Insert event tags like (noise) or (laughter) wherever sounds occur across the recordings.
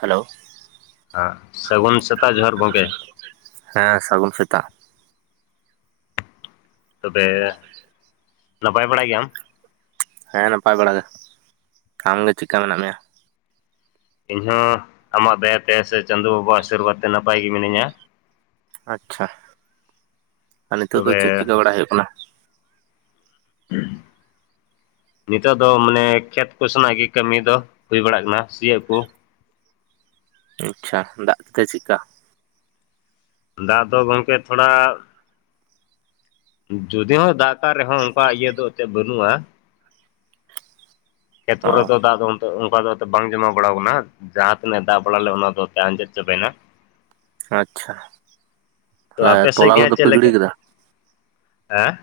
Hello ᱦᱮᱸ ᱥᱟᱹᱜᱩᱱ ᱥᱮᱛᱟᱜ ᱡᱚᱦᱟᱨ ᱜᱚᱝᱠᱮ ᱦᱮᱸ ᱥᱟᱹᱜᱩᱱ ᱥᱮᱛᱟᱜ ᱛᱚᱵᱮ ᱱᱟᱯᱟᱭ ᱵᱟᱲᱟ ᱜᱮᱭᱟᱢ ᱦᱮᱸ ᱱᱟᱯᱟᱭ ᱵᱟᱲᱟ ᱜᱮ ᱟᱢ ᱜᱮ ᱪᱮᱫᱠᱟ ᱢᱮᱱᱟᱜ ᱢᱮᱭᱟ ᱤᱧᱦᱚᱸ ᱟᱢᱟᱜ ᱫᱟᱭᱟᱛᱮ ᱥᱮ ᱪᱟᱸᱫᱚ ᱵᱟᱵᱟ ᱟ ᱟᱥᱤᱨᱵᱟᱫᱽ ᱛᱮ ᱱᱟᱯᱟᱭ ᱜᱮ ᱢᱤᱱᱟᱹᱧᱟ ᱟᱪᱪᱷᱟ ᱟ ᱱᱤᱛᱚᱜ ᱫᱚ ᱪᱮᱫ ᱛᱚᱵᱮ ᱪᱤᱠᱟᱹ ᱵᱟᱲᱟᱭ ᱦᱩᱭᱩᱜ ᱠᱟᱱᱟ (inaudible) ᱱᱤᱛᱚᱜ ᱫᱚ ᱢᱟᱱᱮ ᱠᱷᱮᱛ ᱠᱚᱥᱮᱱᱟᱜ ᱜᱮ ᱠᱟᱹᱢᱤ ᱫᱚ ᱦᱩᱭ ᱵᱟᱲᱟᱜ ᱠᱟᱱᱟ ᱥᱤᱭᱳᱜ ᱠᱚ ᱟᱪᱪᱷᱟ ᱫᱟᱜ ᱠᱮᱫᱟᱭ ᱪᱮᱫᱠᱟ ᱫᱟᱜ ᱫᱚ ᱜᱚᱝᱠᱮ ᱛᱷᱚᱲᱟ ᱡᱩᱫᱤ ᱦᱚᱸ ᱫᱟᱜ ᱠᱟᱫ ᱨᱮᱦᱚᱸ ᱚᱱᱠᱟ ᱤᱭᱟᱹ ᱫᱚ ᱮᱛᱮ ᱵᱟᱹᱱᱩᱜᱼᱟ ᱠᱷᱮᱛ ᱦᱳᱲᱳ ᱚ ᱠᱚ ᱫᱟᱜ ᱫᱚᱢ ᱚᱱᱠᱟ ᱫᱚ ᱮᱱᱛᱮ ᱵᱟᱝ ᱡᱚᱢᱟ ᱵᱟᱲᱟ ᱠᱟᱱᱟ ᱡᱟᱦᱟᱸ ᱛᱤᱱᱟᱹᱜ ᱫᱟᱜ ᱵᱟᱲᱟ ᱞᱮ ᱚᱱᱟ ᱫᱚ ᱟᱸᱡᱮᱫ ᱪᱟᱵᱟᱭᱱᱟ ᱟᱪᱪᱷᱟ ᱛᱚ ᱚᱱᱮ ᱟᱯᱮ ᱛᱚᱞᱟ ᱥᱮᱫ ᱜᱮ ᱠᱚᱫᱚ ᱦᱟᱸᱜ ᱪᱮᱫ ᱯᱮ ᱜᱤᱲᱤ ᱞᱮᱠᱟ ᱠᱮᱫᱟ ᱦᱮᱸ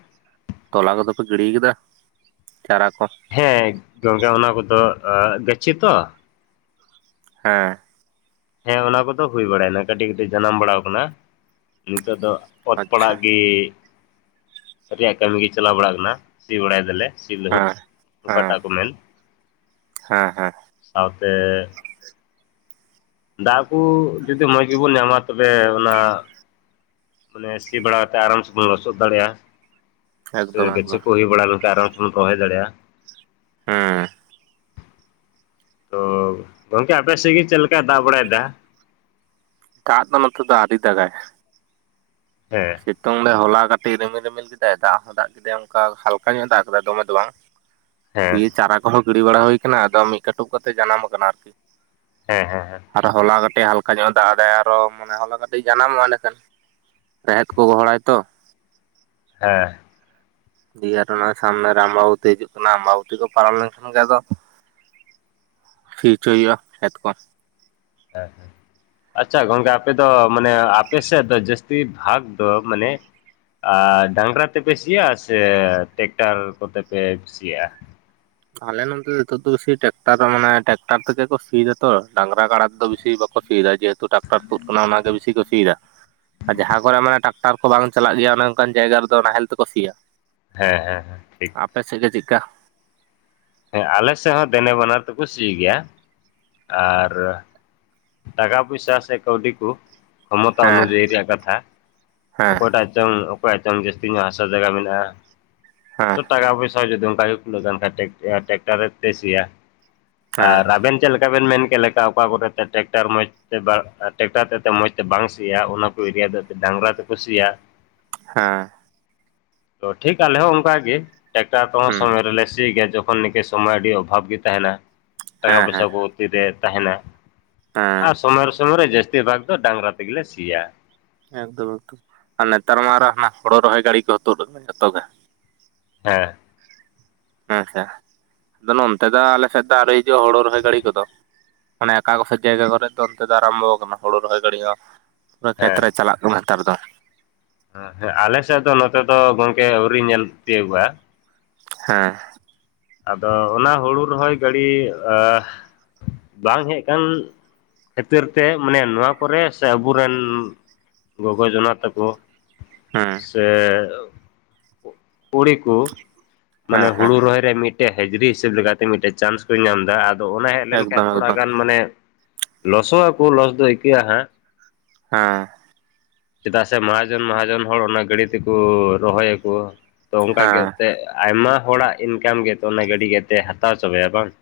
ᱛᱚᱞᱟ ᱠᱚᱫᱚ ᱯᱮ ᱜᱤᱲᱤ ᱠᱟᱫᱟ ᱪᱟᱨᱟ ᱠᱚ ᱦᱮᱸ ᱜᱚᱝᱠᱮ ᱚᱱᱟ ᱠᱚᱫᱚ ᱜᱟᱹᱪᱷᱤ ᱛᱚ ᱦᱮᱸ᱾ ᱦᱮᱸ, ᱚᱱᱟ ᱠᱚᱫᱚ ᱦᱩᱭ ᱵᱟᱲᱟᱭᱱᱟ ᱠᱟᱹᱴᱤᱡ ᱠᱟᱹᱴᱤᱡ ᱡᱟᱱᱟᱢ ᱵᱟᱲᱟ ᱠᱟᱱᱟ ᱾ ᱱᱤᱛᱚᱜ ᱫᱚ ᱚᱛ ᱯᱟᱲᱟᱜ ᱟᱪᱪᱷᱟ ᱜᱮ ᱨᱮᱭᱟᱜ ᱠᱟᱹᱢᱤ ᱜᱮ ᱪᱟᱞᱟᱣ ᱵᱟᱲᱟᱜ ᱠᱟᱱᱟ, ᱥᱤ ᱵᱟᱲᱟᱭ ᱫᱟᱞᱮ ᱾ ᱥᱤ ᱞᱟᱹᱦᱩᱫ ᱦᱮᱸ ᱦᱮᱸ ᱚᱠᱟᱴᱟᱜ ᱠᱚ ᱢᱮᱱ ᱦᱮᱸ ᱦᱮᱸ ᱾ ᱥᱟᱶᱛᱮ ᱫᱟᱜ ᱠᱚ ᱡᱩᱫᱤ ᱢᱚᱡᱽ ᱜᱮᱵᱚᱱ ᱧᱟᱢᱟ ᱛᱚᱵᱮ ᱚᱱᱟ ᱢᱟᱱᱮ ᱥᱤ ᱵᱟᱲᱟ ᱠᱟᱛᱮ ᱟᱨᱟᱢ ᱥᱮᱵᱚᱱ ᱞᱚᱥᱚᱫ ᱫᱟᱲᱮᱭᱟᱜᱼᱟ ᱾ ᱥᱮ ᱮᱠᱫᱚᱢ ᱜᱟᱪᱷᱤ ᱮᱠᱫᱚᱢ ᱠᱚ ᱦᱩᱭ ᱵᱟᱲᱟ ᱞᱮᱱ ᱠᱷᱟᱱ ᱟᱨᱟᱢ ᱥᱮ ᱵᱚᱱ ᱨᱚᱦᱚᱣ ᱫᱟᱲᱮᱭᱟᱜᱼᱟ ᱾ ᱦᱮᱸ ᱾ ᱛᱚ ᱜᱚᱝᱠᱮ ᱟᱯᱮ ᱥᱮᱫ ᱜᱮ ᱪᱮᱫ ᱞᱮᱠᱟᱭ ᱫᱟᱜ ᱵᱟᱲᱟᱭᱫᱟ? ᱫᱟᱜ ᱫᱚ ᱱᱚᱛᱮ ᱫᱚ ᱟᱹᱣᱨᱤ ᱫᱟᱜᱟᱭ ᱾ ᱦᱮᱸ ᱾ ᱥᱤᱛᱩᱝ ᱞᱮ ᱦᱚᱞᱟ ᱠᱟᱴᱤᱡ ᱨᱤᱢᱤᱞ ᱨᱤᱢᱤᱞ ᱠᱮᱫᱟᱭ, ᱫᱟᱜ ᱦᱚᱸ ᱫᱟᱜ ᱠᱮᱫᱟᱭ ᱚᱱᱠᱟ ᱦᱟᱞᱠᱟ ᱧᱚᱜ ᱫᱟᱜ ᱠᱮᱫᱟᱭ ᱫᱚᱢᱮ ᱫᱚ ᱵᱟᱝ ᱾ ᱦᱮᱸ ᱫᱤᱭᱮ ᱪᱟᱨᱟ ᱠᱚᱦᱚᱸ ᱜᱤᱲᱤ ᱵᱟᱲᱟ ᱦᱩᱭ ᱠᱟᱱᱟ, ᱟᱫᱚ ᱢᱤᱫ ᱠᱟᱹᱴᱩᱵ ᱠᱟᱛᱮ ᱡᱟᱱᱟᱢ ᱠᱟᱱᱟ ᱟᱨᱠᱤ ᱾ ᱦᱮᱸ ᱦᱮᱸ ᱦᱮᱸ᱾ ᱟᱨ ᱦᱚᱞᱟ ᱠᱟᱹᱴᱤᱡ ᱦᱟᱞᱠᱟ ᱧᱚᱜ ᱫᱟᱜ ᱟᱫᱟᱭ, ᱟᱨᱚ ᱢᱟᱱᱮ ᱛᱚᱞᱟ ᱠᱟᱹᱴᱤᱡ ᱡᱟᱱᱟᱢᱚᱜᱼᱟ ᱮᱸᱰᱮ ᱠᱷᱟᱱ ᱾ ᱨᱮᱦᱮᱫ ᱠᱚ ᱜᱚᱦᱚᱲᱟᱭ ᱛᱚ ᱾ ᱦᱮᱸ ᱾ ᱫᱤᱭᱮ ᱚᱱᱟ ᱥᱟᱢᱱᱮ ᱨᱮ ᱟᱢᱵᱟᱵᱚᱛᱤ ᱦᱤᱡᱩᱜ ᱠᱟᱱᱟ, ᱟᱢᱵᱟᱵᱚᱛᱤ ᱠᱚ ᱯᱟᱨᱚᱢ ᱞᱮᱱᱠᱷᱟᱱ ᱜᱮ ᱟᱫᱚ ᱥᱤᱭ ᱦᱚᱪᱚᱦᱩᱭᱩᱜᱼᱟ ᱠᱷᱮᱛ ᱠᱚ ᱾ (inaudible) ᱦᱮᱸ ᱦᱮᱸ᱾ ᱟᱪᱪᱷᱟ ᱜᱚᱝᱠᱮ, ᱟᱯᱮ ᱫᱚ ᱢᱟᱱᱮ ᱟᱯᱮ ᱥᱮᱫ ᱫᱚ ᱡᱟᱹᱥᱛᱤ ᱵᱷᱟᱜᱽ ᱫᱚ ᱢᱟᱱᱮᱼᱼ ᱟᱨ ᱰᱟᱝᱨᱟ ᱛᱮᱯᱮ ᱥᱤᱭᱟ ᱥᱮ ᱴᱮᱠᱴᱟᱨ ᱠᱚᱛᱮ ᱯᱮ ᱥᱤᱭᱟᱼᱟ? ᱟᱞᱮ ᱱᱚᱱᱛᱮ ᱫᱚ ᱱᱤᱛᱚᱜ ᱫᱚ ᱵᱮᱥᱤ ᱴᱮᱠᱴᱟᱨ ᱢᱟᱱᱮ ᱴᱮᱠᱴᱟᱨ ᱛᱮᱜᱮ ᱠᱚ ᱥᱤᱭ ᱫᱟ ᱛᱚ, ᱰᱟᱝᱨᱟ ᱠᱟᱲᱟ ᱛᱮᱫᱚ ᱵᱤᱥᱤ ᱵᱟᱼᱼ ᱥᱤᱭᱟ ᱡᱮᱦᱮᱛᱩ ᱴᱟᱠᱴᱟᱨ ᱛᱩᱫ ᱟᱠᱟᱱᱟ ᱚᱱᱟ ᱜᱮ ᱵᱤᱥᱤ ᱥᱤᱭ ᱫᱟ ᱾ ᱟᱨ ᱡᱟᱦᱟᱸ ᱠᱚᱨᱮ ᱢᱟᱱᱮ ᱴᱨᱟᱠᱴᱟᱨ ᱠᱚ ᱵᱟᱝ ᱪᱟᱞᱟᱜ ᱜᱮᱭᱟ ᱚᱱᱮ ᱚᱱᱠᱟᱱ ᱡᱟᱭᱜᱟ ᱨᱮ ᱫᱚ ᱱᱟᱦᱮᱞ ᱛᱮ ᱠᱚ ᱥᱤᱭᱟ ᱾ ᱦᱮᱸ ᱦᱮᱸ ᱦᱮᱸ ᱾ ᱟᱯᱮ ᱥᱮᱫ ᱜᱮ ᱪᱮᱫᱠᱟ? ᱦᱮᱸ ᱟᱞᱮ ᱥᱮᱫ ᱦᱚᱸ ᱫᱮᱱᱮ ᱵᱟᱱᱟᱨ ᱛᱮᱠᱚ ᱥᱤ ᱜᱮᱭᱟ ᱾ ᱟᱨ ᱴᱟᱠᱟ ᱯᱩᱭᱥᱟᱹ ᱥᱮ ᱠᱟᱹᱣᱰᱤ ᱠᱩ ᱠᱷᱚᱢᱚᱛᱟ ᱦᱮᱸ ᱚᱱᱩᱡᱟᱭᱤ ᱨᱮᱭᱟᱜ ᱠᱟᱛᱷᱟ ᱦᱮᱸ ᱚᱠᱚᱭᱴᱟᱜᱼᱼ ᱪᱚᱝ ᱚᱠᱚᱭ ᱪᱚᱝ ᱡᱟᱹᱥᱛᱤ ᱧᱚᱜ ᱦᱟᱥᱟ ᱡᱟᱭᱜᱟ ᱢᱮᱱᱟᱜᱼᱟ, ᱦᱮᱸ ᱛᱚ ᱴᱟᱠᱟ ᱯᱚᱭᱥᱟᱹ ᱡᱩᱫᱤ ᱚᱱᱠᱟ ᱜᱮᱼᱼ ᱴᱮᱠᱴᱟᱨᱮ ᱛᱮ ᱥᱤᱭᱟ ᱦᱮᱸ ᱟᱨ ᱟᱵᱮᱱᱼᱼ ᱪᱮᱫ ᱞᱮᱠᱟ ᱵᱮᱱ ᱢᱮᱱ ᱠᱮᱫ ᱞᱮᱠᱟ ᱚᱠᱟ ᱠᱚᱨᱮᱛᱮ ᱴᱮᱠᱴᱟᱨ ᱢᱚᱡᱽ ᱴᱮᱠᱴᱟᱨ ᱛᱮ ᱢᱚᱸᱡᱽ ᱛᱮ ᱵᱟᱝ ᱥᱤᱭᱟ ᱚᱱᱟ ᱠᱚ ᱮᱨᱤᱭᱟ ᱫᱚ ᱰᱟᱝᱨᱟ ᱛᱮᱠᱚ ᱥᱤᱭᱟ ᱾ ᱦᱮᱸ ᱾ ᱴᱷᱤᱠ ᱟᱞᱮ ᱦᱚᱸ ᱚᱱᱠᱟ ᱜᱮ ᱴᱮᱠᱴᱟᱨ ᱠᱚᱦᱚᱸ ᱦᱮᱸ ᱥᱚᱢᱚᱭ ᱨᱮᱞᱮ ᱥᱤ ᱜᱮᱭᱟ, ᱡᱚᱠᱷᱚᱱ ᱛᱚᱠᱷᱚᱱ ᱱᱤᱠᱟᱹ ᱥᱚᱢᱚᱭ ᱟᱹᱰᱤ ᱚᱵᱷᱟᱵᱽ ᱜᱮ ᱛᱟᱦᱮᱱᱟ, ᱴᱟᱠᱟ ᱦᱮᱸ ᱯᱚᱭᱥᱟᱹ ᱦᱮᱸ ᱠᱚ ᱛᱤ ᱨᱮ ᱛᱟᱦᱮᱱᱟ ᱾ ᱦᱮᱸ ᱾ ᱥᱚᱢᱚᱭ ᱨᱮ ᱥᱚᱢᱚᱭ ᱨᱮ ᱡᱟᱹᱥᱛᱤ ᱵᱷᱟᱜᱽ ᱫᱚ ᱰᱟᱝᱨᱟ ᱛᱮ ᱜᱮᱞᱮ ᱥᱤᱭᱟ ᱾ ᱮᱠᱫᱚᱢ ᱮᱠᱫᱚᱢ ᱟᱨ ᱱᱮᱛᱟᱨ ᱢᱟ ᱟᱨᱚ ᱦᱟᱱᱟᱜ ᱦᱳᱲᱳ ᱨᱚᱦᱚᱭ ᱜᱟᱹᱲᱤ ᱠᱚᱦᱚᱸ ᱛᱩᱫ ᱟᱠᱟᱱᱟ ᱡᱚᱛᱚᱜ ᱜᱮ ᱾ ᱦᱮᱸ ᱾ ᱦᱮᱸ ᱥᱮ, ᱟᱫᱚ ᱱᱚᱱᱛᱮ ᱫᱚ ᱟᱞᱮ ᱥᱮᱫ ᱫᱚ ᱟᱹᱣᱨᱤ ᱦᱤᱡᱩᱜᱼᱟ ᱦᱩᱲᱩ ᱨᱚᱦᱚᱭ ᱜᱟᱹᱲᱤ ᱠᱚᱫᱚ ᱾ ᱢᱟᱱᱮ ᱚᱠᱟ ᱠᱚᱥᱮᱫ ᱡᱟᱭᱜᱟ ᱠᱚᱨᱮ ᱫᱚ ᱚᱱᱛᱮ ᱫᱚ ᱟᱨᱟᱢᱵᱚ ᱟᱠᱟᱱᱟ ᱦᱩᱲᱩ ᱨᱚᱦᱚᱭ ᱜᱟᱹᱲᱤ ᱦᱚᱸ ᱾ ᱯᱩᱨᱟᱹ ᱦᱮᱸ ᱠᱷᱮᱛᱨᱮ ᱪᱟᱞᱟᱜ ᱛᱟᱢᱟ ᱱᱮᱛᱟᱨ ᱫᱚ ᱾ ᱦᱮᱸ, ᱟᱞᱮ ᱥᱮᱫ ᱫᱚ ᱱᱚᱛᱮ ᱫᱚ ᱜᱚᱝᱠᱮ ᱟᱹᱣᱨᱤ ᱧᱮᱞ ᱛᱤᱭᱳᱜᱚᱜᱼᱟ ᱾ ᱦᱮᱸ ᱾ ᱟᱫᱚ ᱚᱱᱟ ᱦᱩᱲᱩ ᱨᱚᱦᱚᱭ ᱜᱟᱹᱲᱤ ᱵᱟᱝ ᱦᱮᱡ ᱟᱠᱟᱱᱼᱼ ᱠᱷᱟᱹᱤᱛᱤᱨ ᱛᱮ, ᱢᱟᱱᱮ ᱱᱚᱣᱟ ᱠᱚᱨᱮ ᱥᱮ ᱟᱵᱚ ᱨᱮᱱ ᱜᱚᱜᱚ ᱡᱚᱱᱟ ᱛᱟᱠᱚᱼᱼ ᱦᱮᱸ ᱥᱮ ᱠᱩᱲᱤ ᱠᱩ ᱾ ᱢᱟᱱᱮ ᱦᱮᱸ ᱦᱮᱸ ᱦᱩᱲᱩ ᱨᱚᱦᱚᱭ ᱨᱮ ᱢᱤᱫᱴᱮᱡ ᱦᱟᱹᱡᱽᱨᱤ ᱦᱤᱥᱟᱹᱵ ᱞᱮᱠᱟᱛᱮ ᱢᱤᱫᱴᱮᱡ ᱪᱟᱱᱥ ᱯᱮ ᱧᱟᱢ ᱮᱫᱟ ᱟ ᱼ ᱛᱚ ᱚᱱᱟ ᱦᱮᱡ ᱞᱮᱱᱠᱷᱟᱱ ᱮᱠᱫᱚᱢ ᱛᱷᱚᱲᱟ ᱮᱠᱫᱚᱢ ᱜᱟᱱ ᱢᱟᱱᱮ ᱞᱚᱥᱚᱼᱟᱠᱚ ᱞᱚᱥ ᱫᱚ ᱟᱹᱭᱠᱟᱹᱜᱼᱟ ᱦᱟᱸᱜ ᱾ ᱦᱟᱸ ᱪᱮᱫᱟᱜ ᱥᱮ ᱢᱟᱦᱟᱡᱚᱱ ᱢᱟᱦᱟᱡᱚᱱ ᱦᱚᱲ ᱚᱱᱟ ᱜᱟᱹᱰᱤ ᱛᱮᱠᱚ ᱨᱚᱦᱚᱭᱟᱠᱚ ᱾ ᱛᱚ ᱚᱱᱠᱟ ᱜᱮ ᱦᱮᱸ ᱛᱮ ᱟᱭᱢᱟ ᱦᱚᱲᱟᱜ ᱤᱱᱠᱟᱢ ᱜᱮᱛᱚ ᱚᱱᱟ ᱜᱟᱹᱰᱤ ᱜᱮᱛᱮ ᱦᱟᱛᱟᱣ ᱚᱪᱚᱢᱮᱭᱟᱭ ᱵᱟᱝ ᱾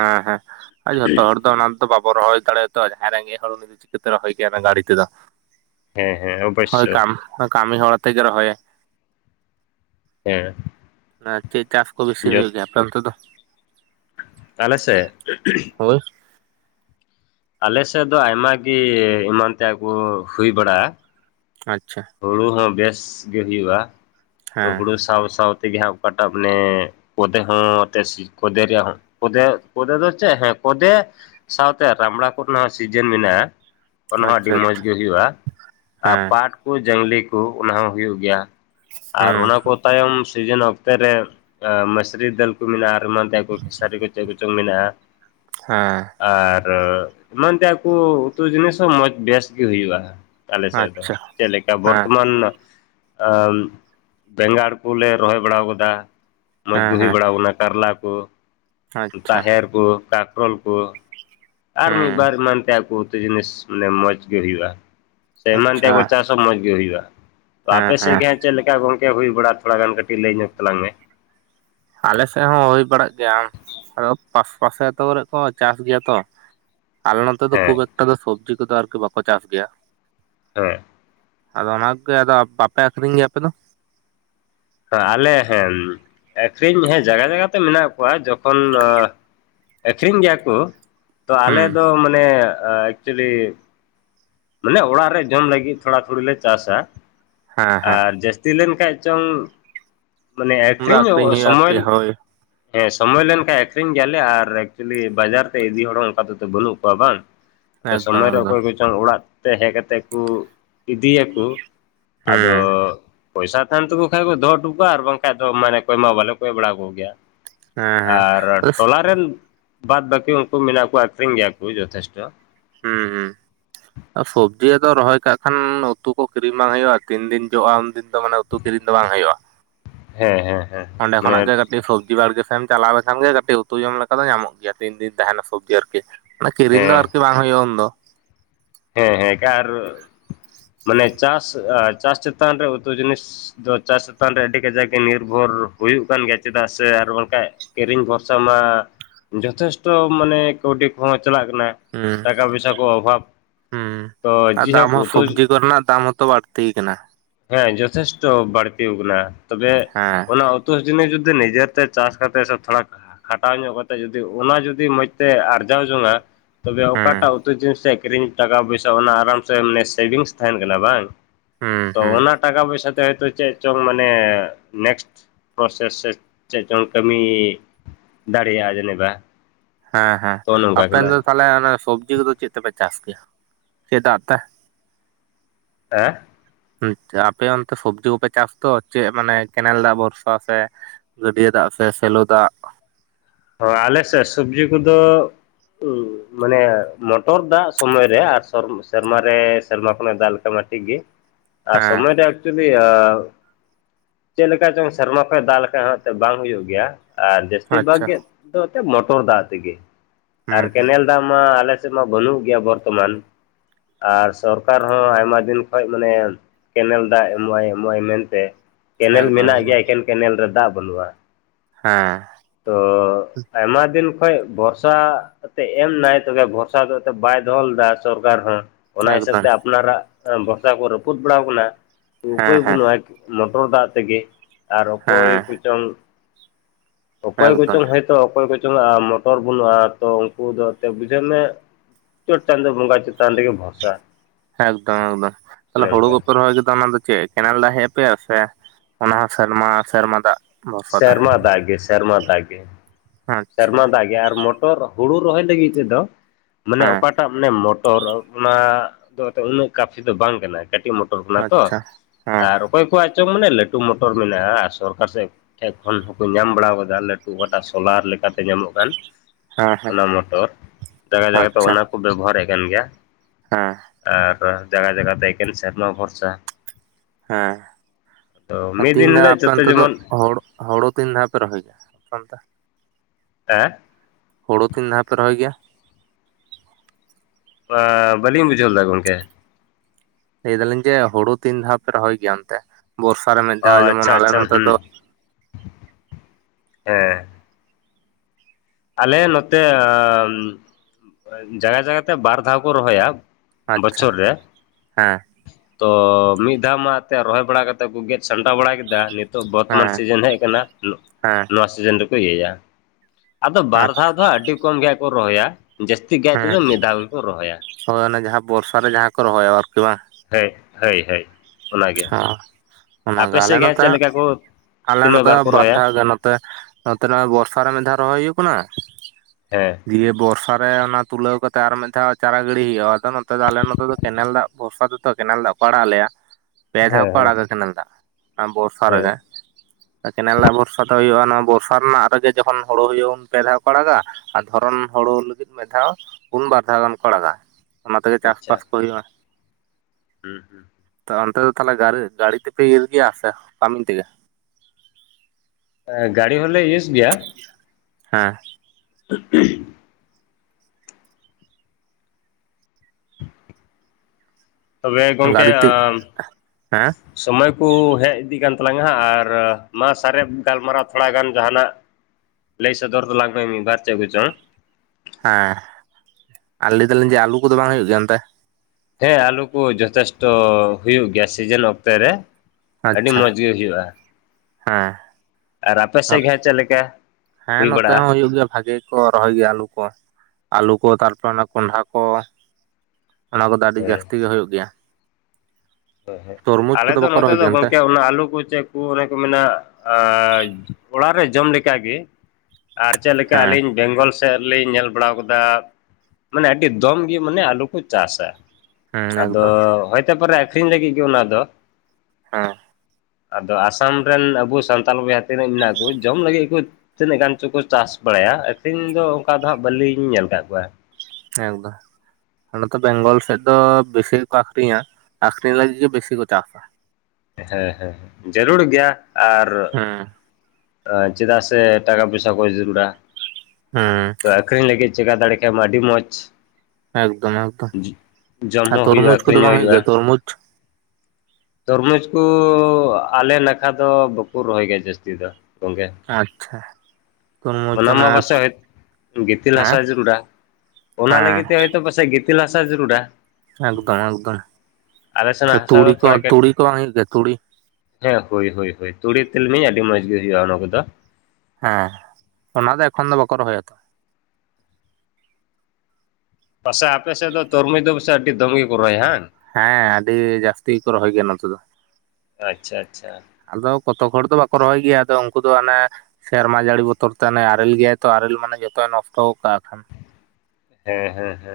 ᱦᱟᱸ ᱦᱟᱸ ᱟᱨ ᱡᱷᱚᱛᱚ ᱦᱚᱲ ᱫᱚ ᱚᱱᱟᱼᱼ ᱵᱟᱵᱚᱱ ᱨᱚᱦᱚᱭ ᱫᱟᱲᱮᱭᱟ ᱛᱚ ᱡᱟᱦᱟᱸᱭ ᱨᱮᱸᱜᱮᱡ ᱦᱚᱲ ᱩᱱᱤ ᱪᱤᱠᱟᱹᱛᱮ ᱨᱚᱦᱚᱭ ᱠᱮᱭᱟ ᱜᱟᱹᱲᱰᱤ ᱛᱚ᱾ ᱦᱮᱸ ᱦᱮᱸ ᱦᱳᱭ ᱚᱵᱚᱥᱥᱳ ᱠᱟᱢ ᱠᱟᱹᱢᱤ ᱦᱚᱲ ᱟᱛᱮ ᱜᱮ ᱨᱚᱦᱚᱭᱟ᱾ ᱦᱮᱸ ᱾ ᱦᱮᱸ ᱪᱮᱫ ᱪᱟᱥ ᱠᱚ ᱵᱮᱥᱤ ᱦᱩᱭᱩᱜ ᱜᱮᱭᱟ ᱟᱯᱮ ᱱᱚᱱᱛᱮ ᱫᱚ? ᱛᱟᱞᱮ ᱥᱮᱜᱼᱼ ᱦᱳᱭ᱾ ᱟᱞᱮ ᱥᱮᱫ ᱫᱚ ᱟᱭᱢᱟ ᱜᱮ ᱮᱢᱟᱱ ᱛᱮᱭᱟᱜ ᱠᱚ ᱦᱩᱭ ᱵᱟᱲᱟᱜᱼᱟ ᱾ ᱟᱪᱪᱷᱟ᱾ ᱦᱩᱲᱩ ᱦᱚᱸ ᱵᱮᱥ ᱜᱮ ᱦᱩᱭᱩᱜᱼᱟ, ᱛᱚ ᱦᱮᱸ ᱦᱩᱲᱩ ᱥᱟᱶᱼ ᱥᱟᱶ ᱛᱮᱜᱮ ᱦᱟᱸᱜ ᱚᱠᱟᱴᱟᱜ ᱢᱟᱱᱮ ᱠᱷᱚᱫᱮ ᱦᱚᱸ ᱛᱮᱥ ᱠᱷᱚᱫᱮ ᱨᱮᱭᱟᱜ ᱦᱚᱸ ᱠᱷᱚᱫᱮ, ᱠᱷᱚᱫᱮ ᱫᱚ ᱪᱮᱫ ᱦᱮᱸ ᱠᱷᱚᱫᱮ ᱥᱟᱶᱛᱮ ᱨᱟᱢᱲᱟ ᱠᱚᱨᱮᱱᱟᱜ ᱦᱚᱸ ᱥᱤᱡᱤᱱ ᱢᱮᱱᱟᱜᱼᱟ, ᱚᱱᱟ ᱦᱚᱸ ᱟᱹᱰᱤ ᱟᱪᱪᱷᱟ ᱢᱚᱡᱽ ᱜᱮ ᱦᱩᱭᱩᱜᱼᱟ ᱟᱨ ᱦᱮᱸ ᱯᱟᱴ ᱠᱚ ᱡᱟᱹᱝᱞᱤ ᱠᱚ ᱚᱱᱟ ᱦᱚᱸ ᱦᱩᱭᱩᱜ ᱜᱮᱭᱟ ᱟᱨ ᱦᱩᱸ ᱚᱱᱟ ᱯᱚ ᱛᱟᱭᱚᱢ ᱥᱤᱡᱤᱱ ᱚᱠᱛᱮ ᱨᱮ ᱢᱤᱥᱨᱤ ᱫᱟᱹᱞ ᱠᱚ ᱢᱮᱱᱟᱜᱼᱟ ᱟᱨ ᱮᱢᱟᱱ ᱛᱟᱭ ᱠᱚ (unintelligible) ᱡᱚᱝ ᱢᱮᱱᱟ ᱾ ᱦᱟ ᱾ ᱟᱨ ᱮᱢᱟᱱ ᱛᱮᱭᱟᱜ ᱠᱚ ᱩᱛᱩ ᱡᱤᱱᱤᱥ ᱦᱚᱸ ᱢᱚᱡᱽ ᱵᱮᱥᱜᱮ ᱦᱩᱭᱩᱜᱼᱟ ᱾ ᱟᱞᱮ ᱥᱮᱫ ᱫᱚ, ᱟᱪᱪᱷᱟ ᱪᱮᱫ ᱞᱮᱠᱟ ᱦᱮᱸ ᱵᱚᱨᱛᱚᱢᱟᱱ ᱟᱹᱢ, ᱵᱮᱸᱜᱟᱲ ᱠᱚᱞᱮ ᱨᱚᱦᱚᱭ ᱵᱟᱲᱟᱣ ᱠᱟᱫᱟ ᱾ ᱢᱚᱡᱽ ᱦᱮᱸ ᱜᱮ ᱦᱩᱭ ᱦᱮᱸ ᱵᱟᱲᱟᱣ ᱟᱠᱟᱱᱟ ᱠᱟᱨᱞᱟ ᱠᱚ, ᱟᱪᱪᱷᱟ ᱛᱟᱦᱮᱨ ᱠᱚ ᱠᱟᱠᱨᱚᱞ ᱠᱚ ᱾ ᱟᱨ ᱢᱤᱫ ᱦᱮᱸ ᱵᱟᱨ ᱮᱢᱟᱱ ᱛᱮᱭᱟᱜ ᱠᱚ ᱩᱛᱩ ᱡᱤᱱᱤᱥ ᱢᱟᱱᱮ ᱢᱚᱡᱽ ᱜᱮ ᱦᱩᱭᱩᱜᱼᱟ ᱥᱮ ᱮᱢᱟᱱ ᱛᱮᱭᱟᱜ ᱟᱪᱪᱷᱟ ᱠᱚ ᱪᱟᱥ ᱢᱚᱡᱽ ᱜᱮ ᱦᱩᱭᱩᱜᱼᱟ, ᱛᱚ ᱦᱮᱸ ᱟᱯᱮ ᱥᱮᱫ ᱦᱮᱸ ᱜᱮ ᱦᱟᱸᱜ ᱪᱮᱫ ᱞᱮᱠᱟ ᱜᱚᱢᱠᱮ ᱦᱩᱭ ᱵᱟᱲᱟ ᱛᱷᱚᱲᱟ ᱜᱟᱱ ᱠᱟᱹᱴᱤᱡ ᱞᱟᱹᱭ ᱧᱚᱜ ᱛᱟᱞᱟᱝ ᱢᱮ ᱾ ᱟᱞᱮ ᱥᱮᱫ ᱦᱚᱸ ᱦᱩᱭ ᱵᱟᱲᱟᱜ ᱜᱮᱭᱟ ᱟᱫᱚ, ᱯᱟᱥᱯᱟᱥᱮ ᱟᱹᱛᱩ ᱠᱚᱨᱮ ᱠᱚ ᱪᱟᱥ ᱜᱮᱭᱟ ᱛᱚ ᱾ ᱟᱞᱮ ᱱᱚᱛᱮ ᱫᱚ ᱦᱮᱸ ᱠᱷᱩᱵ ᱮᱠᱴᱟ ᱫᱚ ᱥᱚᱵᱡᱤ ᱠᱚᱫᱚ ᱟᱨᱠᱤ ᱵᱟᱠᱚ ᱪᱟᱥ ᱜᱮᱭᱟ ᱾ ᱦᱮᱸ ᱾ ᱟᱫᱚ ᱚᱱᱟ ᱠᱚᱜᱮ ᱟᱫᱚ ᱵᱟᱯᱮ ᱟᱹᱠᱷᱨᱤᱧ ᱜᱮᱭᱟ ᱟᱯᱮ ᱫᱚ? ᱟ ᱟᱞᱮ ᱦᱮᱸ ᱟᱹᱠᱷᱨᱤᱧ ᱦᱮᱸ ᱡᱟᱭᱜᱟ ᱡᱟᱭᱜᱟ ᱾ ᱛᱮ ᱢᱮᱱᱟᱜ ᱠᱚᱣᱟ ᱡᱚᱠᱷᱚᱱ ᱟᱹᱠᱷᱨᱤᱧ ᱜᱮᱭᱟ ᱠᱚ ᱛᱚ ᱟᱞᱮ ᱦᱩᱸ ᱫᱚ ᱢᱟᱱᱮ ᱢᱟᱱᱮ ᱮᱠᱪᱩᱞᱤ ᱢᱟᱱᱮ ᱚᱲᱟᱜ ᱨᱮ ᱡᱚᱢ ᱞᱟᱹᱜᱤᱫ ᱛᱷᱚᱲᱟ ᱛᱷᱩᱲᱤ ᱞᱮ ᱪᱟᱥᱟ ᱦᱮᱸ ᱦᱮᱸ ᱟᱨ ᱡᱟᱹᱥ ᱛᱤ ᱞᱮᱱᱠᱷᱟᱡ ᱪᱚᱝ ᱢᱟᱱᱮ ᱩᱱᱫᱚ ᱟᱹᱠᱷᱨᱤᱧᱚᱜ ᱟᱠᱷᱨᱤᱧ ᱦᱩᱭᱩᱜᱼᱟ ᱥᱚᱢᱚᱭ ᱟᱨᱠᱤ ᱦᱳᱭ ᱦᱮᱸ ᱥᱚᱢᱚᱭ ᱞᱮᱱᱠᱷᱟᱡ ᱟᱹᱠᱷᱨᱤᱧ ᱜᱮᱭᱟᱞᱮ ᱟᱨ ᱮᱠᱪᱩᱭᱮᱞᱤ ᱵᱟᱡᱟᱨ ᱛᱮ ᱤᱫᱤ ᱦᱚᱲ ᱦᱚᱸ ᱚᱱᱠᱟ ᱫᱚᱛᱚ ᱵᱟᱹᱱᱩᱜ ᱠᱚᱣᱟ ᱵᱟᱝ ᱾ (inaudible) ᱟᱫᱚ ᱥᱚᱢᱚᱭ ᱨᱮ ᱮᱠᱫᱚᱢ ᱦᱩᱸ ᱚᱠᱚᱭ ᱠᱚᱪᱚᱝ ᱚᱲᱟᱜ ᱛᱮ ᱦᱮᱡ ᱠᱟᱛᱮᱫ ᱠᱚ ᱤᱫᱤᱭᱟᱠᱚ ᱟᱫᱚ ᱯᱚᱭᱥᱟ ᱛᱟᱦᱮᱱ ᱛᱟᱠᱚ ᱠᱷᱟᱡ ᱠᱚ ᱫᱚᱦᱚ ᱦᱚᱴᱚ ᱠᱟᱜ ᱟᱨ ᱵᱟᱝᱠᱷᱟᱱ ᱫᱚ ᱢᱟᱱᱮ ᱠᱚᱭ ᱢᱟ ᱵᱟᱞᱮ ᱠᱚᱭ ᱵᱟᱲᱟ ᱠᱚᱜᱮᱭᱟ, ᱦᱮᱸ ᱦᱮᱸ ᱟᱨ ᱟᱫᱚ ᱴᱚᱞᱟ ᱨᱮᱱ ᱵᱟᱫ ᱵᱟᱹᱠᱤ ᱩᱱᱠᱩ ᱢᱮᱱᱟᱜ ᱠᱚᱣᱟ ᱟᱠᱷᱨᱤᱧ ᱜᱮᱭᱟ ᱠᱚ ᱡᱚᱛᱷᱮᱥᱴᱚ ᱾ ᱦᱢ ᱦᱢ ᱾ ᱟ ᱥᱚᱵᱽᱡᱤ ᱟᱫᱚ ᱨᱚᱦᱚᱭ ᱠᱟᱜ ᱠᱷᱟᱱ ᱩᱛᱩ ᱠᱚ ᱠᱤᱨᱤᱧ ᱵᱟᱝ ᱦᱩᱭᱩᱜᱼᱟ ᱛᱤᱱ ᱫᱤᱱ ᱡᱚᱜᱼᱟ ᱩᱱᱫᱤᱱ ᱫᱚ ᱢᱟᱱᱮ ᱩᱛᱩ ᱠᱤᱨᱤᱧ ᱫᱚ ᱵᱟᱝ ᱦᱩᱭᱩᱜᱼᱟ ᱾ ᱦᱮᱸ ᱦᱮᱸ ᱦᱮᱸ ᱾ ᱚᱸᱰᱮ ᱠᱷᱚᱱᱟᱜ ᱡᱮ ᱥᱚᱵᱡᱤ ᱵᱟᱲᱜᱮ ᱥᱮᱫ ᱮᱢ ᱪᱟᱞᱟᱣ ᱞᱮᱱ ᱠᱷᱟᱱ ᱜᱮ ᱠᱟᱹᱴᱤᱡ ᱩᱛᱩ ᱡᱚᱢ ᱞᱮᱠᱟ ᱫᱚ ᱧᱟᱢᱚᱜ ᱜᱮᱭᱟ ᱛᱤᱱ ᱫᱤᱱ ᱛᱟᱦᱮᱱᱟ ᱥᱚᱵᱽᱡᱤ ᱟᱨᱠᱤ ᱚᱱᱟ ᱠᱤᱨᱤᱧ ᱫᱚ ᱦᱮᱸ ᱟᱨᱠᱤ ᱵᱟᱝ ᱦᱩᱭᱩᱜᱼᱟ ᱩᱱ ᱫᱚ ᱾ ᱦᱮᱸ ᱦᱮᱸ ᱟᱨ ᱢᱟᱱᱮ ᱪᱟᱥ ᱪᱟᱥ ᱪᱮᱛᱟᱱ ᱨᱮ ᱩᱛᱩ ᱡᱤᱱᱤᱥ ᱫᱚ ᱪᱟᱥ ᱪᱮᱛᱟᱱ ᱨᱮ ᱟᱹᱰᱤ ᱜᱟᱡᱟᱠ ᱜᱮ ᱱᱤᱨᱵᱷᱚᱨ ᱦᱩᱭᱩᱜ ᱠᱟᱱ ᱜᱮᱭᱟ ᱪᱮᱫᱟᱜ ᱥᱮ ᱟᱨ ᱵᱟᱝᱠᱟᱡ ᱠᱤᱨᱤᱧ ᱵᱷᱚᱨᱥᱟ ᱢᱟ ᱡᱚᱛᱷᱮᱥᱴᱚ ᱢᱟᱱᱮ ᱠᱟᱹᱣᱰᱤ ᱠᱚᱦᱚᱸ ᱪᱟᱞᱟᱜ ᱠᱟᱱᱟ ᱦᱩᱸ ᱴᱟᱠᱟ ᱯᱚᱭᱥᱟ ᱠᱚ ᱚᱵᱷᱟᱵᱽ ᱾ ᱦᱩᱸ, ᱟᱨ ᱫᱟᱢ ᱦᱚᱸ ᱥᱚᱵᱽᱡᱤ ᱠᱚᱨᱮᱱᱟᱜ ᱫᱟᱢ ᱦᱚᱸᱛᱚ ᱵᱟᱲᱛᱤ ᱟᱠᱟᱱᱟ ᱾ ᱦᱮᱸ ᱡᱚᱛᱷᱮᱥᱴᱚ ᱵᱟᱹᱲᱛᱤ ᱟᱠᱟᱱᱟ ᱛᱚᱵᱮ, ᱦᱮᱸ ᱾ ᱚᱱᱟ ᱩᱛᱩ ᱡᱤᱱᱤᱥ ᱡᱩᱫᱤ ᱱᱤᱡᱮᱛᱮ ᱪᱟᱥ ᱠᱟᱛᱮ ᱥᱮ ᱛᱷᱚᱲᱟ ᱠᱷᱟᱴᱟᱣ ᱧᱚᱜ ᱠᱟᱛᱮ ᱡᱩᱫᱤ ᱚᱱᱟ ᱡᱩᱫᱤ ᱢᱚᱡᱽ ᱛᱮ ᱟᱨᱡᱟᱣ ᱡᱚᱝᱟ ᱛᱚᱵᱮ ᱦᱩᱸ ᱚᱠᱟᱴᱟᱜ ᱩᱛᱩ ᱡᱤᱱᱤᱥ ᱥᱮ ᱠᱤᱨᱤᱧ ᱴᱟᱠᱟ ᱯᱚᱭᱥᱟ ᱚᱱᱟ ᱟᱨᱟᱢ ᱥᱮ ᱢᱟᱱᱮ ᱥᱮᱵᱷᱤᱝ ᱛᱟᱦᱮᱱ ᱠᱟᱱᱟ ᱵᱟᱝ ᱦᱩᱸ ᱛᱚ ᱦᱩᱸ ᱚᱱᱟ ᱴᱟᱠᱟ ᱯᱚᱭᱥᱟ ᱛᱮ ᱦᱚᱭᱛᱚ ᱪᱮᱫ ᱪᱚᱝ ᱢᱟᱱᱮ ᱱᱮᱠᱥᱴ (unintelligible) ᱪᱮᱫ ᱪᱚᱝ ᱠᱟᱢᱤ ᱫᱟᱲᱮᱭᱟᱜᱼᱟ᱾ ᱦᱮᱸ ᱦᱮᱸ ᱛᱚ ᱱᱚᱝᱠᱟ ᱟᱯᱮ ᱠᱟᱱᱟ ᱫᱚ ᱛᱟᱦᱚᱞᱮ ᱥᱚᱵᱽᱡᱤ ᱠᱚ ᱫᱚ ᱪᱮᱫ ᱛᱮᱯᱮ ᱪᱟᱥ ᱠᱮᱭᱟ ᱪᱮᱫ ᱫᱟᱜ ᱛᱮ ᱦᱮᱸ ᱟᱯᱮ ᱚᱱᱛᱮ ᱥᱚᱵᱡᱤ ᱠᱚᱯᱮ ᱪᱟᱥ ᱛᱚ ᱪᱮᱫ ᱢᱟᱱᱮ ᱠᱮᱱᱮᱞ ᱫᱟᱜ ᱵᱷᱚᱨᱥᱟ ᱥᱮ ᱜᱟᱹᱰᱭᱟᱹ ᱫᱟᱜ ᱥᱮ ᱥᱮᱞᱚ ᱫᱟᱜ ᱦᱮ ᱟᱞᱮᱥᱮᱫ ᱥᱚᱵᱡᱤ ᱠᱚᱫᱚ ᱢᱟᱱᱮ ᱢᱚᱴᱚᱨ ᱫᱟᱜ ᱥᱚᱢᱚᱭ ᱨᱮ ᱟᱨ ᱥᱮᱨᱢᱟᱨᱮ ᱥᱮᱨᱢᱟ ᱠᱷᱚᱱᱮ ᱫᱟᱜ ᱞᱮᱠᱟ ᱢᱟ ᱴᱤᱡ ᱜᱮ (inaudible) ᱟᱨ ᱥᱚᱢᱚᱭ ᱨᱮ (unintelligible) ᱪᱮᱫ ᱞᱮᱠᱟ ᱪᱚᱝ ᱥᱮᱨᱢᱟ ᱠᱷᱚᱱ ᱫᱟᱜ ᱞᱮᱠᱷᱟᱱᱡ ᱦᱚᱸ ᱮᱱᱛᱮᱫ ᱵᱟᱝ ᱦᱩᱭᱩᱜ ᱜᱮᱭᱟ᱾ ᱟᱨ ᱡᱟᱹᱥᱛᱤ ᱵᱷᱟᱜᱽ ᱟᱪᱪᱷᱟ ᱜᱮ ᱫᱚ ᱮᱱᱛᱮᱫ ᱢᱚᱴᱚᱨ ᱫᱟᱜ ᱛᱮᱜᱮ ᱟᱨ ᱦᱩᱸ ᱦᱩᱸ ᱠᱮᱱᱮᱞ (unintelligible) ᱢᱟ ᱟᱞᱮ ᱥᱮᱫ ᱢᱟ ᱵᱟᱱᱩᱜ ᱜᱮᱭᱟ ᱵᱚᱨᱛᱚᱢᱟᱱ᱾ ᱟᱨ ᱥᱚᱨᱠᱟᱨ ᱦᱚᱸ ᱟᱭᱢᱟ ᱫᱤᱱ ᱠᱷᱚᱡ ᱢᱟᱱᱮ ᱠᱮᱱᱮᱞ ᱫᱟᱜ ᱮᱢᱚᱜ ᱟᱭ ᱮᱢᱚᱜ ᱟᱭ ᱢᱮᱱᱛᱮ ᱠᱮᱱᱮᱞ ᱮᱠᱫᱚᱢ ᱢᱮᱱᱟᱜ ᱮᱠᱫᱚᱢ ᱜᱮᱭᱟ ᱮᱠᱮᱱ ᱠᱮᱱᱮᱞ ᱨᱮ ᱫᱟᱜ ᱵᱟᱱᱩᱜᱼᱟ᱾ ᱦᱮᱸ ᱛᱚ ᱟᱭᱢᱟ ᱫᱤᱱ ᱠᱷᱚᱡ ᱵᱷᱚᱨᱥᱟ ᱮᱢ ᱱᱟᱭ ᱛᱚᱵᱮ ᱵᱷᱚᱨᱥᱟ ᱫᱚ ᱥᱮ ᱵᱟᱭ ᱫᱚᱦᱚ ᱫᱟ ᱥᱚᱨᱠᱟᱨ ᱦᱚᱸ ᱚᱱᱟ ᱦᱤᱥᱟᱹᱵ ᱮᱠᱫᱚᱢ ᱛᱮ ᱟᱯᱱᱟᱨᱟᱜ ᱵᱷᱚᱨᱥᱟ ᱠᱚ ᱨᱟᱹᱯᱩᱫ ᱵᱟᱲᱟᱣ ᱠᱟᱱᱟ ᱦᱮᱸ ᱩᱯᱟᱹᱭ ᱦᱮᱸ ᱵᱟᱹᱱᱩᱜᱼᱟ᱾ ᱢᱚᱴᱚᱨ ᱫᱟᱜ ᱛᱮᱜᱮ ᱟᱨ ᱚᱠᱚᱭ ᱦᱮᱸ ᱠᱚᱪᱚᱝ ᱚᱠᱚᱭ ᱮᱠᱫᱚᱢ ᱠᱚᱪᱚᱝ ᱦᱚᱭᱛᱳ ᱚᱠᱚᱭ ᱠᱚ ᱪᱚᱝᱼᱟ ᱢᱚᱴᱚᱨ ᱵᱟᱹᱱᱩᱜᱼᱟ ᱛᱚ ᱩᱱᱠᱩ ᱫᱚ ᱮᱱᱛᱮᱫ ᱵᱩᱡᱷᱟᱹᱜᱣ ᱢᱮ ᱪᱚᱴ ᱪᱟᱸᱫᱚ ᱵᱚᱸᱜᱟ ᱪᱮᱛᱟᱱ ᱨᱮᱜᱮ ᱵᱷᱨᱥᱟ ᱮᱠᱫᱚᱢ ᱮᱠᱫᱚᱢ ᱛᱟᱦᱚᱞᱮ ᱦᱩᱲᱩ ᱠᱚᱯᱮ ᱨᱚᱦᱚᱭ ᱠᱮᱫᱟ ᱚᱱᱟ ᱫᱚ ᱪᱮᱫ ᱠᱮᱱᱮᱞ ᱫᱟᱜ ᱦᱮᱡ ᱟᱯᱮᱭᱟ ᱥᱮ ᱚᱱᱟ ᱦᱚᱸ ᱥᱮᱨᱢᱟ ᱥᱮᱨᱢᱟ ᱫᱟᱜ ᱵᱷᱚᱨᱥᱟ ᱛᱮ ᱥᱮᱨᱢᱟ ᱫᱟᱜ ᱜᱮ ᱥᱮᱨᱢᱟ ᱫᱟᱜ ᱜᱮ ᱟᱪᱪᱷᱟ ᱥᱮᱨᱢᱟ ᱫᱟᱜ ᱜᱮ ᱟᱨ ᱢᱚᱴᱚᱨ ᱦᱩᱲᱩ ᱨᱚᱦᱚᱭ ᱞᱟᱹᱜᱤᱫ ᱛᱮᱫᱚ ᱢᱟᱱᱮ ᱦᱮᱸ ᱚᱠᱟᱴᱟᱜ ᱢᱟᱱᱮ ᱢᱚᱴᱚᱨ ᱚᱱᱟ ᱫᱚ ᱩᱱᱟᱹᱜ ᱠᱟᱯᱷᱤ ᱫᱚ ᱵᱟᱝ ᱠᱟᱱᱟ ᱠᱟᱹᱴᱤᱡ ᱢᱚᱴᱚᱨ᱾ ᱠᱟᱱᱟ ᱛᱚ ᱟᱪᱪᱷᱟ ᱦᱮᱸ ᱟᱨ ᱚᱠᱚᱭ ᱠᱚᱣᱟᱜ ᱪᱚᱝ ᱢᱟᱱᱮ ᱞᱟᱹᱴᱩ ᱢᱚᱴᱚᱨ ᱢᱮᱱᱟᱜᱼᱟ ᱟᱨ ᱥᱚᱨᱠᱟᱨ ᱥᱮᱫ ᱴᱷᱮᱡ ᱠᱷᱚᱱ ᱦᱚᱸᱠᱚ ᱧᱟᱢ ᱵᱟᱲᱟ ᱟᱠᱟᱫᱟ ᱞᱟᱹᱴᱩ ᱜᱴᱟ ᱥᱚᱞᱟᱨ ᱞᱮᱠᱟᱛᱮ ᱧᱟᱢᱚᱜ ᱠᱟᱱ᱾ ᱦᱮᱸ ᱦᱮᱸ ᱚᱱᱟ ᱢᱚᱴᱚᱨ ᱡᱟᱭᱜᱟ ᱡᱟᱭᱜᱟ ᱛᱚ ᱟᱪᱪᱷᱟ ᱚᱱᱟ ᱵᱮᱵᱚᱦᱟᱨᱮᱫ ᱠᱟᱱ ᱜᱮᱭᱟ ᱦᱮᱸ ᱟᱨ ᱡᱟᱭᱜᱟ ᱡᱟᱭᱜᱟ ᱛᱮ ᱮᱠᱷᱮᱱ ᱥᱮᱨᱢᱟ ᱵᱷᱚᱨᱥᱟ᱾ ᱛᱚ ᱦᱮᱸ ᱢᱤᱫ ᱛᱤᱱ ᱫᱤᱱ ᱫᱷᱟᱣ ᱦᱤᱞᱳᱜ ᱟᱯᱮ ᱡᱚᱛᱚ ᱚᱱᱛᱮ ᱫᱚ ᱡᱮᱢᱚᱱ ᱦᱩᱲᱩ ᱦᱩᱲᱩ ᱛᱤᱱ ᱫᱷᱟᱣ ᱯᱮ ᱨᱚᱦᱚᱭ-ᱟ᱾ ᱦᱮᱸ ᱦᱩᱲᱩ ᱛᱤᱱ ᱫᱷᱟᱭ ᱯᱮ ᱨᱚᱦᱚᱭ ᱜᱮᱭᱟ᱾ ᱟᱸ ᱵᱟᱞᱤᱧ ᱵᱩᱡᱷᱟᱹᱣ ᱞᱮᱫᱟ ᱜᱚᱝᱠᱮ ᱞᱟᱹᱭ ᱫᱟᱹᱞᱤᱧ ᱡᱮ ᱦᱩᱲᱩ ᱛᱤᱱ ᱫᱷᱟᱣ ᱯᱮ ᱨᱚᱦᱚᱭ ᱜᱮᱭᱟ᱾ ᱮᱚᱱᱛᱮ ᱵᱚᱨᱥᱟ ᱨᱮ ᱢᱤᱫ ᱚ ᱫᱷᱟᱣ ᱟᱪᱪᱷᱟ ᱡᱮᱢᱚᱱ ᱟᱞᱮ ᱟᱪᱪᱷᱟ ᱱᱚᱱᱚᱛᱮ ᱦᱩᱸ ᱫᱚ ᱦᱮᱸ ᱟᱞᱮ ᱱᱚᱛᱮ ᱡᱟᱭᱜᱟ ᱡᱟᱭᱜᱟ ᱛᱮ ᱵᱟᱨ ᱫᱷᱟᱣ ᱠᱚ ᱨᱚᱦᱚᱭᱟ᱾ ᱟᱪᱪᱷᱟ ᱵᱚᱪᱷᱚᱨ ᱨᱮ ᱦᱮᱸ ᱛᱚ ᱢᱤᱫ ᱫᱷᱟᱣ ᱢᱟ ᱮᱱᱛᱮᱫ ᱨᱚᱦᱚᱭ ᱵᱟᱲᱟ ᱠᱟᱛᱮ ᱠᱚ ᱜᱮᱫ ᱥᱟᱢᱴᱟᱣ ᱵᱟᱲᱟ ᱠᱮᱫᱟ ᱱᱤᱛᱚᱜ ᱱᱤᱛᱚᱜ ᱵᱚᱨᱛᱚᱢᱟᱱ ᱦᱮᱸ ᱥᱤᱡᱮᱱ ᱦᱮᱡ ᱟᱠᱟᱱᱟ ᱦᱮᱸ ᱱᱚᱣᱟ ᱥᱤᱡᱮᱱ ᱨᱮᱠᱚ ᱤᱭᱟᱹᱭᱟ᱾ ᱟᱫᱚ ᱵᱟᱨ ᱦᱮᱸ ᱫᱷᱟᱣ ᱫᱚ ᱟᱹᱰᱤ ᱠᱚᱢ ᱜᱮᱟᱱ ᱠᱚ ᱨᱚᱦᱚᱭᱟ ᱡᱟᱹᱥᱛᱤ ᱜᱟᱱ ᱛᱮᱫᱚ ᱦᱮᱸ ᱢᱤᱫ ᱫᱷᱟᱣ ᱜᱮᱠᱚ ᱨᱚᱦᱚᱭᱟ᱾ ᱦᱳᱭ ᱚᱱᱮ ᱡᱟᱦᱟᱸ ᱵᱚᱨᱥᱟ ᱨᱮ ᱡᱟᱦᱟᱸ ᱠᱚ ᱨᱚᱦᱚᱭᱟ ᱟᱨᱠᱤ ᱵᱟᱝ? ᱦᱮᱸ ᱦᱳᱭ ᱦᱳᱭ ᱚᱱᱟᱜᱮ᱾ ᱚ, ᱚᱱᱟ ᱟᱯᱮ ᱜᱮ ᱟᱞᱮ ᱥᱮᱫ ᱦᱟᱸᱜ ᱱᱚᱛᱮ, ᱪᱮᱫ ᱞᱮᱠᱟ ᱠᱚ ᱟᱞᱮ ᱛᱤᱱᱟᱹᱜ ᱱᱚᱛᱮ ᱦᱚᱸ ᱠᱚ ᱵᱟᱨ ᱨᱚᱦᱚᱭᱟ ᱫᱷᱟᱣ ᱜᱮ ᱱᱚᱛᱮ ᱱᱚᱛᱮ ᱱᱚᱜᱼᱚᱭ ᱵᱚᱨᱥᱟ ᱨᱮ ᱢᱤᱫ ᱫᱷᱟᱣ ᱨᱚᱦᱚᱭ ᱦᱩᱭᱩᱜ ᱠᱟᱱᱟ, ᱦᱮᱸ᱾ ᱫᱤᱭᱮ ᱵᱚᱨᱥᱟ ᱨᱮ ᱚᱱᱟ ᱛᱩᱞᱟᱹᱣ ᱠᱟᱛᱮ ᱟᱨᱚ ᱢᱤᱫ ᱫᱷᱟᱣ ᱪᱟᱨᱟ ᱜᱤᱲᱤ ᱦᱩᱭᱩᱜᱼᱟ, ᱟᱫᱚ ᱱᱚᱛᱮ ᱫᱚ ᱟᱞᱮ ᱱᱚᱛᱮ ᱫᱚ ᱠᱮᱱᱮᱞ ᱫᱟᱜ ᱵᱷᱚᱨᱥᱟ ᱛᱮᱫᱚ ᱠᱮᱱᱮᱞ ᱫᱟᱜ ᱠᱚ ᱟᱲᱟᱜ ᱟᱞᱮᱭᱟ, ᱯᱮ ᱫᱷᱟᱣ ᱦᱮᱸ ᱠᱚ ᱦᱮᱸ ᱟᱲᱟᱜᱟ ᱠᱮᱱᱮᱞ ᱫᱟᱜ, ᱚᱱᱟ ᱵᱚᱨᱥᱟ ᱦᱮᱸ ᱨᱮᱜᱮ᱾ ᱠᱮᱱᱮᱞ ᱨᱮᱱᱟᱜ ᱵᱷᱚᱨᱥᱟ ᱫᱚ ᱦᱩᱭᱩᱜᱼᱟ ᱱᱚᱣᱟ ᱵᱚᱨᱥᱟ ᱨᱮᱱᱟᱜ ᱨᱮᱜᱮ ᱡᱚᱠᱷᱚᱱ ᱦᱳᱲᱳ ᱦᱩᱭᱩᱜ ᱩᱱ ᱯᱮ ᱫᱷᱟᱣ ᱠᱚ ᱟᱲᱟᱜᱟ, ᱟᱨ ᱫᱷᱚᱨᱚᱱ ᱦᱩᱲᱩ ᱞᱟᱹᱜᱤᱫ ᱢᱤᱫ ᱫᱷᱟᱣ ᱯᱩᱱ, ᱵᱟᱨ ᱫᱷᱟᱣ ᱜᱟᱱ ᱠᱚ ᱟᱲᱟᱜᱟ᱾ ᱚᱱᱟ ᱛᱮᱜᱮ ᱟᱪᱪᱷᱟ ᱪᱟᱥᱼᱵᱟᱥ ᱠᱚ ᱦᱩᱭᱩᱜᱼᱟ᱾ ᱦᱩᱸ ᱦᱩᱸ᱾ ᱛᱚ ᱚᱱᱛᱮ ᱫᱚ ᱛᱟᱦᱚᱞᱮ ᱜᱟᱨᱤ, ᱜᱟᱹᱲᱤ ᱛᱮᱯᱮ ᱤᱨ ᱜᱮᱭᱟ ᱥᱮ ᱠᱟᱹᱢᱤ ᱛᱮᱜᱮ? ᱮ ᱜᱟᱹᱰᱤ ᱦᱚᱸᱞᱮ ᱤᱭᱩᱥ ᱜᱮᱭᱟ, ᱦᱮᱸ᱾ (inaudible) ᱛᱚᱵᱮ ᱜᱚᱝᱠᱮ ᱜᱟᱹᱲᱤ ᱛᱮ ᱟᱸᱢ, ᱦᱮᱸ ᱥᱚᱢᱚᱭ ᱠᱩ ᱦᱮᱡ ᱤᱫᱤᱜ ᱠᱟᱱ ᱛᱟᱞᱟᱝ ᱦᱟᱸᱜ ᱟᱨ ᱢᱟ ᱥᱟᱨᱮᱡ ᱜᱟᱞᱢᱟᱨᱟᱣ ᱛᱷᱚᱲᱟ ᱜᱟᱱ ᱡᱟᱦᱟᱸᱱᱟᱜ ᱞᱟᱹᱭ ᱥᱚᱫᱚᱨ ᱛᱟᱞᱟᱝ ᱢᱮ ᱢᱤᱫ, ᱵᱟᱨ ᱪᱮᱫ ᱠᱚᱪᱚᱝ, ᱦᱮᱸ, ᱟᱨ ᱞᱟᱹᱭ ᱫᱟᱞᱤᱧ ᱡᱮ ᱟᱹᱞᱩ ᱠᱚᱫᱚ ᱵᱟᱝ ᱦᱩᱭᱩᱜ ᱜᱮᱭᱟ ᱚᱱᱛᱮ? ᱦᱮᱸ ᱟᱞᱩ ᱠᱚ ᱡᱚᱛᱷᱮᱥᱴᱚ ᱦᱩᱭᱩᱜ ᱜᱮᱭᱟ ᱥᱤᱡᱮᱱ ᱚᱠᱛᱮ ᱨᱮ, ᱟᱹᱰᱤ ᱟᱪᱪᱷᱟ, ᱢᱚᱸᱡᱽ ᱜᱮ ᱦᱩᱭᱩᱜᱼᱟ ᱦᱮᱸ᱾ ᱟᱨ ᱟᱯᱮ ᱥᱮᱫ ᱜᱮ ᱦᱟᱸᱜ ᱪᱮᱫ ᱞᱮᱠᱟ? ᱦᱮᱸ ᱦᱩᱭ ᱱᱚᱛᱮ ᱵᱟᱲᱟᱜᱼᱟ ᱦᱚᱸ ᱦᱩᱭᱩᱜ ᱜᱮᱭᱟ ᱵᱷᱟᱜᱤ ᱠᱚ ᱨᱚᱦᱚᱭ ᱜᱮᱭᱟ ᱟᱞᱩ ᱠᱚ, ᱟᱹᱞᱩ ᱠᱚ ᱛᱟᱨᱯᱚᱨᱮ ᱚᱱᱟ ᱠᱚᱸᱰᱷᱟ ᱠᱚ, ᱚᱱᱟ ᱠᱚᱫᱚ ᱟᱹᱰᱤ ᱦᱮᱸ ᱡᱟᱹᱥᱛᱤ ᱜᱮ ᱦᱩᱭᱩᱜ ᱜᱮᱭᱟ᱾ ᱦᱮᱸ ᱦᱮᱸ, ᱛᱚᱨᱢᱩᱡᱽ ᱟᱞᱮ ᱠᱚᱫᱚ ᱫᱚ ᱵᱟᱠᱚ ᱱᱚᱛᱮ ᱨᱚᱦᱚᱭ ᱫᱚ ᱜᱮᱭᱟ ᱚᱱᱛᱮ ᱜᱚᱝᱠᱮ ᱚᱱᱟ ᱟᱞᱩ ᱠᱚ ᱪᱮᱫ ᱠᱚ ᱚᱱᱮ ᱠᱚ ᱢᱮᱱᱟ ᱟᱸᱻ ᱚᱲᱟᱜ ᱨᱮ ᱡᱚᱢ ᱞᱮᱠᱟᱜᱮ, ᱟᱨ ᱪᱮᱫ ᱞᱮᱠᱟ ᱦᱮᱸ ᱟᱹᱞᱤᱧ ᱵᱮᱝᱜᱚᱞ ᱥᱮᱫ ᱞᱤᱧ ᱧᱮᱞ ᱵᱟᱲᱟᱣ ᱠᱟᱫᱟ, ᱢᱟᱱᱮ ᱟᱹᱰᱤ ᱫᱚᱢ ᱜᱮ ᱢᱟᱱᱮ ᱟᱞᱩ ᱠᱚ ᱪᱟᱥᱟ᱾ ᱦᱮᱸ ᱟᱫᱚ ᱮᱠᱫᱚᱢ ᱦᱚᱭᱛᱮ ᱯᱚᱨᱮ ᱟᱠᱷᱨᱤᱧ ᱞᱟᱹᱜᱤᱫ ᱜᱮ ᱚᱱᱟ ᱫᱚ᱾ ᱦᱮᱸ᱾ ᱟᱫᱚ ᱟᱥᱟᱢ ᱨᱮᱱ ᱟᱵᱚ ᱥᱟᱱᱛᱟᱞ ᱵᱚᱭᱦᱟ ᱛᱤᱱᱟᱹᱜ ᱢᱮᱱᱟᱜ ᱠᱚ ᱡᱚᱢ ᱞᱟᱹᱜᱤᱫ ᱜᱮᱠᱚ ᱛᱤᱱᱟᱹᱜ ᱜᱟᱱ ᱪᱚᱠᱚ ᱪᱟᱥ ᱵᱟᱲᱟᱭᱟ, ᱟᱠᱷᱨᱤᱧ ᱫᱚ ᱚᱱᱠᱟ ᱫᱚ ᱦᱟᱸᱜ ᱵᱟᱹᱞᱤᱧ ᱧᱮᱞ ᱠᱟᱫ ᱠᱚᱣᱟ᱾ ᱦᱮᱸ ᱛᱚ᱾ ᱱᱚᱛᱮ ᱵᱮᱝᱜᱚᱞ ᱥᱮᱫ ᱫᱚ ᱵᱮᱥᱤ ᱜᱮᱠᱚ ᱟᱠᱷᱨᱤᱧᱟ, ᱟᱠᱷᱨᱤᱧ ᱞᱟᱹᱜᱤᱫ ᱜᱮ ᱵᱮᱥᱤ ᱠᱚ ᱪᱟᱥᱟᱲ᱾ ᱦᱮᱸ ᱦᱮᱸ ᱦᱮᱸ᱾ ᱡᱟᱹᱨᱩᱲ ᱜᱮᱭᱟ ᱟᱨ ᱦᱮᱸ᱾ ᱟᱺ ᱪᱮᱫᱟᱜ ᱥᱮ ᱴᱟᱠᱟ ᱯᱚᱭᱥᱟ ᱠᱚ ᱡᱟᱹᱨᱩᱲᱟ᱾ ᱦᱩᱸ᱾ ᱛᱚ ᱟᱹᱠᱷᱨᱤᱧ ᱞᱟᱹᱜᱤᱫ ᱪᱮᱠᱟ ᱫᱟᱲᱮ ᱠᱮᱭᱟᱢ ᱟᱹᱰᱤ ᱢᱚᱡᱽ, ᱮᱠᱫᱚᱢ ᱮᱠᱫᱚᱢ ᱡᱚ ᱡᱚᱢ ᱦᱚᱸ ᱦᱩᱭᱩᱜᱼᱟ ᱟᱹᱠᱷᱨᱤᱧ ᱦᱚᱸ ᱦᱩᱭᱩᱜᱼᱟ᱾ ᱠᱩᱢᱩᱴᱷ ᱛᱚᱨᱢᱩᱡᱽ ᱠᱚᱻ ᱟᱞᱮ ᱱᱟᱠᱷᱟ ᱫᱚ ᱵᱟᱠᱚ ᱨᱚᱦᱚᱭ ᱜᱮᱭᱟ ᱡᱟᱹᱥᱛᱤ ᱫᱚ ᱜᱚᱝᱜᱮ᱾ ᱟᱪᱪᱷᱟ ᱾ ᱚᱱᱟ ᱢᱟ ᱯᱟᱥᱮᱡ ᱦᱚᱭ, ᱜᱤᱛᱤᱞ ᱦᱮᱸ ᱦᱟᱥᱟᱭ ᱡᱟᱹᱨᱩᱲᱟ᱾ ᱚᱱᱟ ᱞᱟᱹᱜᱤᱫ ᱛᱮ ᱦᱮᱸ ᱦᱚᱸᱜ ᱛᱮ ᱯᱟᱥᱮᱡ ᱜᱤᱛᱤᱞ ᱦᱟᱥᱟ ᱡᱟᱨᱩᱲᱟ, ᱮᱠᱫᱚᱢ ᱮᱠᱫᱚᱢ ᱟᱞᱮ ᱥᱮᱱᱟᱜ ᱦᱟᱥᱟ ᱫᱚ ᱛᱩᱲᱤ ᱠᱚ ᱛᱷᱚᱲᱟ ᱠᱟᱹᱴ ᱛᱩᱲᱤ ᱠᱚ ᱵᱟᱝ ᱦᱩᱭᱩᱜ ᱜᱮᱭᱟ ᱛᱩᱲᱤ᱾ ᱦᱮᱸ ᱦᱳᱭ ᱦᱳᱭ ᱦᱳᱭ ᱛᱩᱲᱤ ᱛᱤᱞᱢᱤᱧ ᱟᱹᱰᱤ ᱢᱚᱸᱡᱽ ᱜᱮ ᱦᱩᱭᱩᱜᱼᱟ ᱚᱱᱟ ᱠᱚᱫᱚ᱾ ᱦᱮᱸ ᱚᱱᱟ ᱫᱚ ᱮᱠᱷᱚᱱ ᱫᱚ ᱵᱟᱠᱚ ᱨᱚᱦᱚᱭᱟᱛᱚ᱾ ᱯᱟᱥᱮ ᱟᱯᱮ ᱥᱮᱫ ᱫᱚ ᱛᱩᱨᱢᱩᱡ ᱫᱚ ᱯᱟᱥᱮ ᱟᱹᱰᱤ ᱫᱚᱢ ᱜᱮᱠᱚ ᱨᱚᱦᱚᱭᱟ ᱦᱟᱱ ᱦᱮᱸ ᱟᱹᱰᱤ ᱡᱟᱹᱥᱛᱤ ᱜᱮ ᱠᱚ ᱨᱚᱦᱚᱭ ᱜᱮᱭᱟ ᱱᱚᱛᱮ ᱫᱚ᱾ ᱟᱪᱪᱷᱟ ᱟᱪᱪᱷᱟ ᱟᱫᱚ ᱠᱚᱛᱚᱠ ᱦᱚᱲ ᱫᱚ ᱵᱟᱠᱚ ᱨᱚᱦᱚᱭ ᱜᱮᱭᱟ ᱟᱫᱚ ᱩᱱᱠᱩ ᱫᱚ ᱦᱟᱱᱮ ᱥᱮᱨᱢᱟ ᱡᱟᱹᱲᱤ ᱵᱚᱛᱚᱨ ᱛᱮ ᱟᱱᱮ ᱟᱨᱮᱞ ᱜᱮᱭᱟᱭ ᱛᱚ ᱟᱨᱮᱞ ᱢᱟᱱᱮ ᱡᱚᱛᱚᱭ ᱱᱚᱥᱴᱚ ᱜᱚᱜᱠᱟᱜ-ᱟ ᱠᱷᱟᱱ᱾ ᱦᱮᱸ ᱦᱮᱸ ᱦᱮᱸ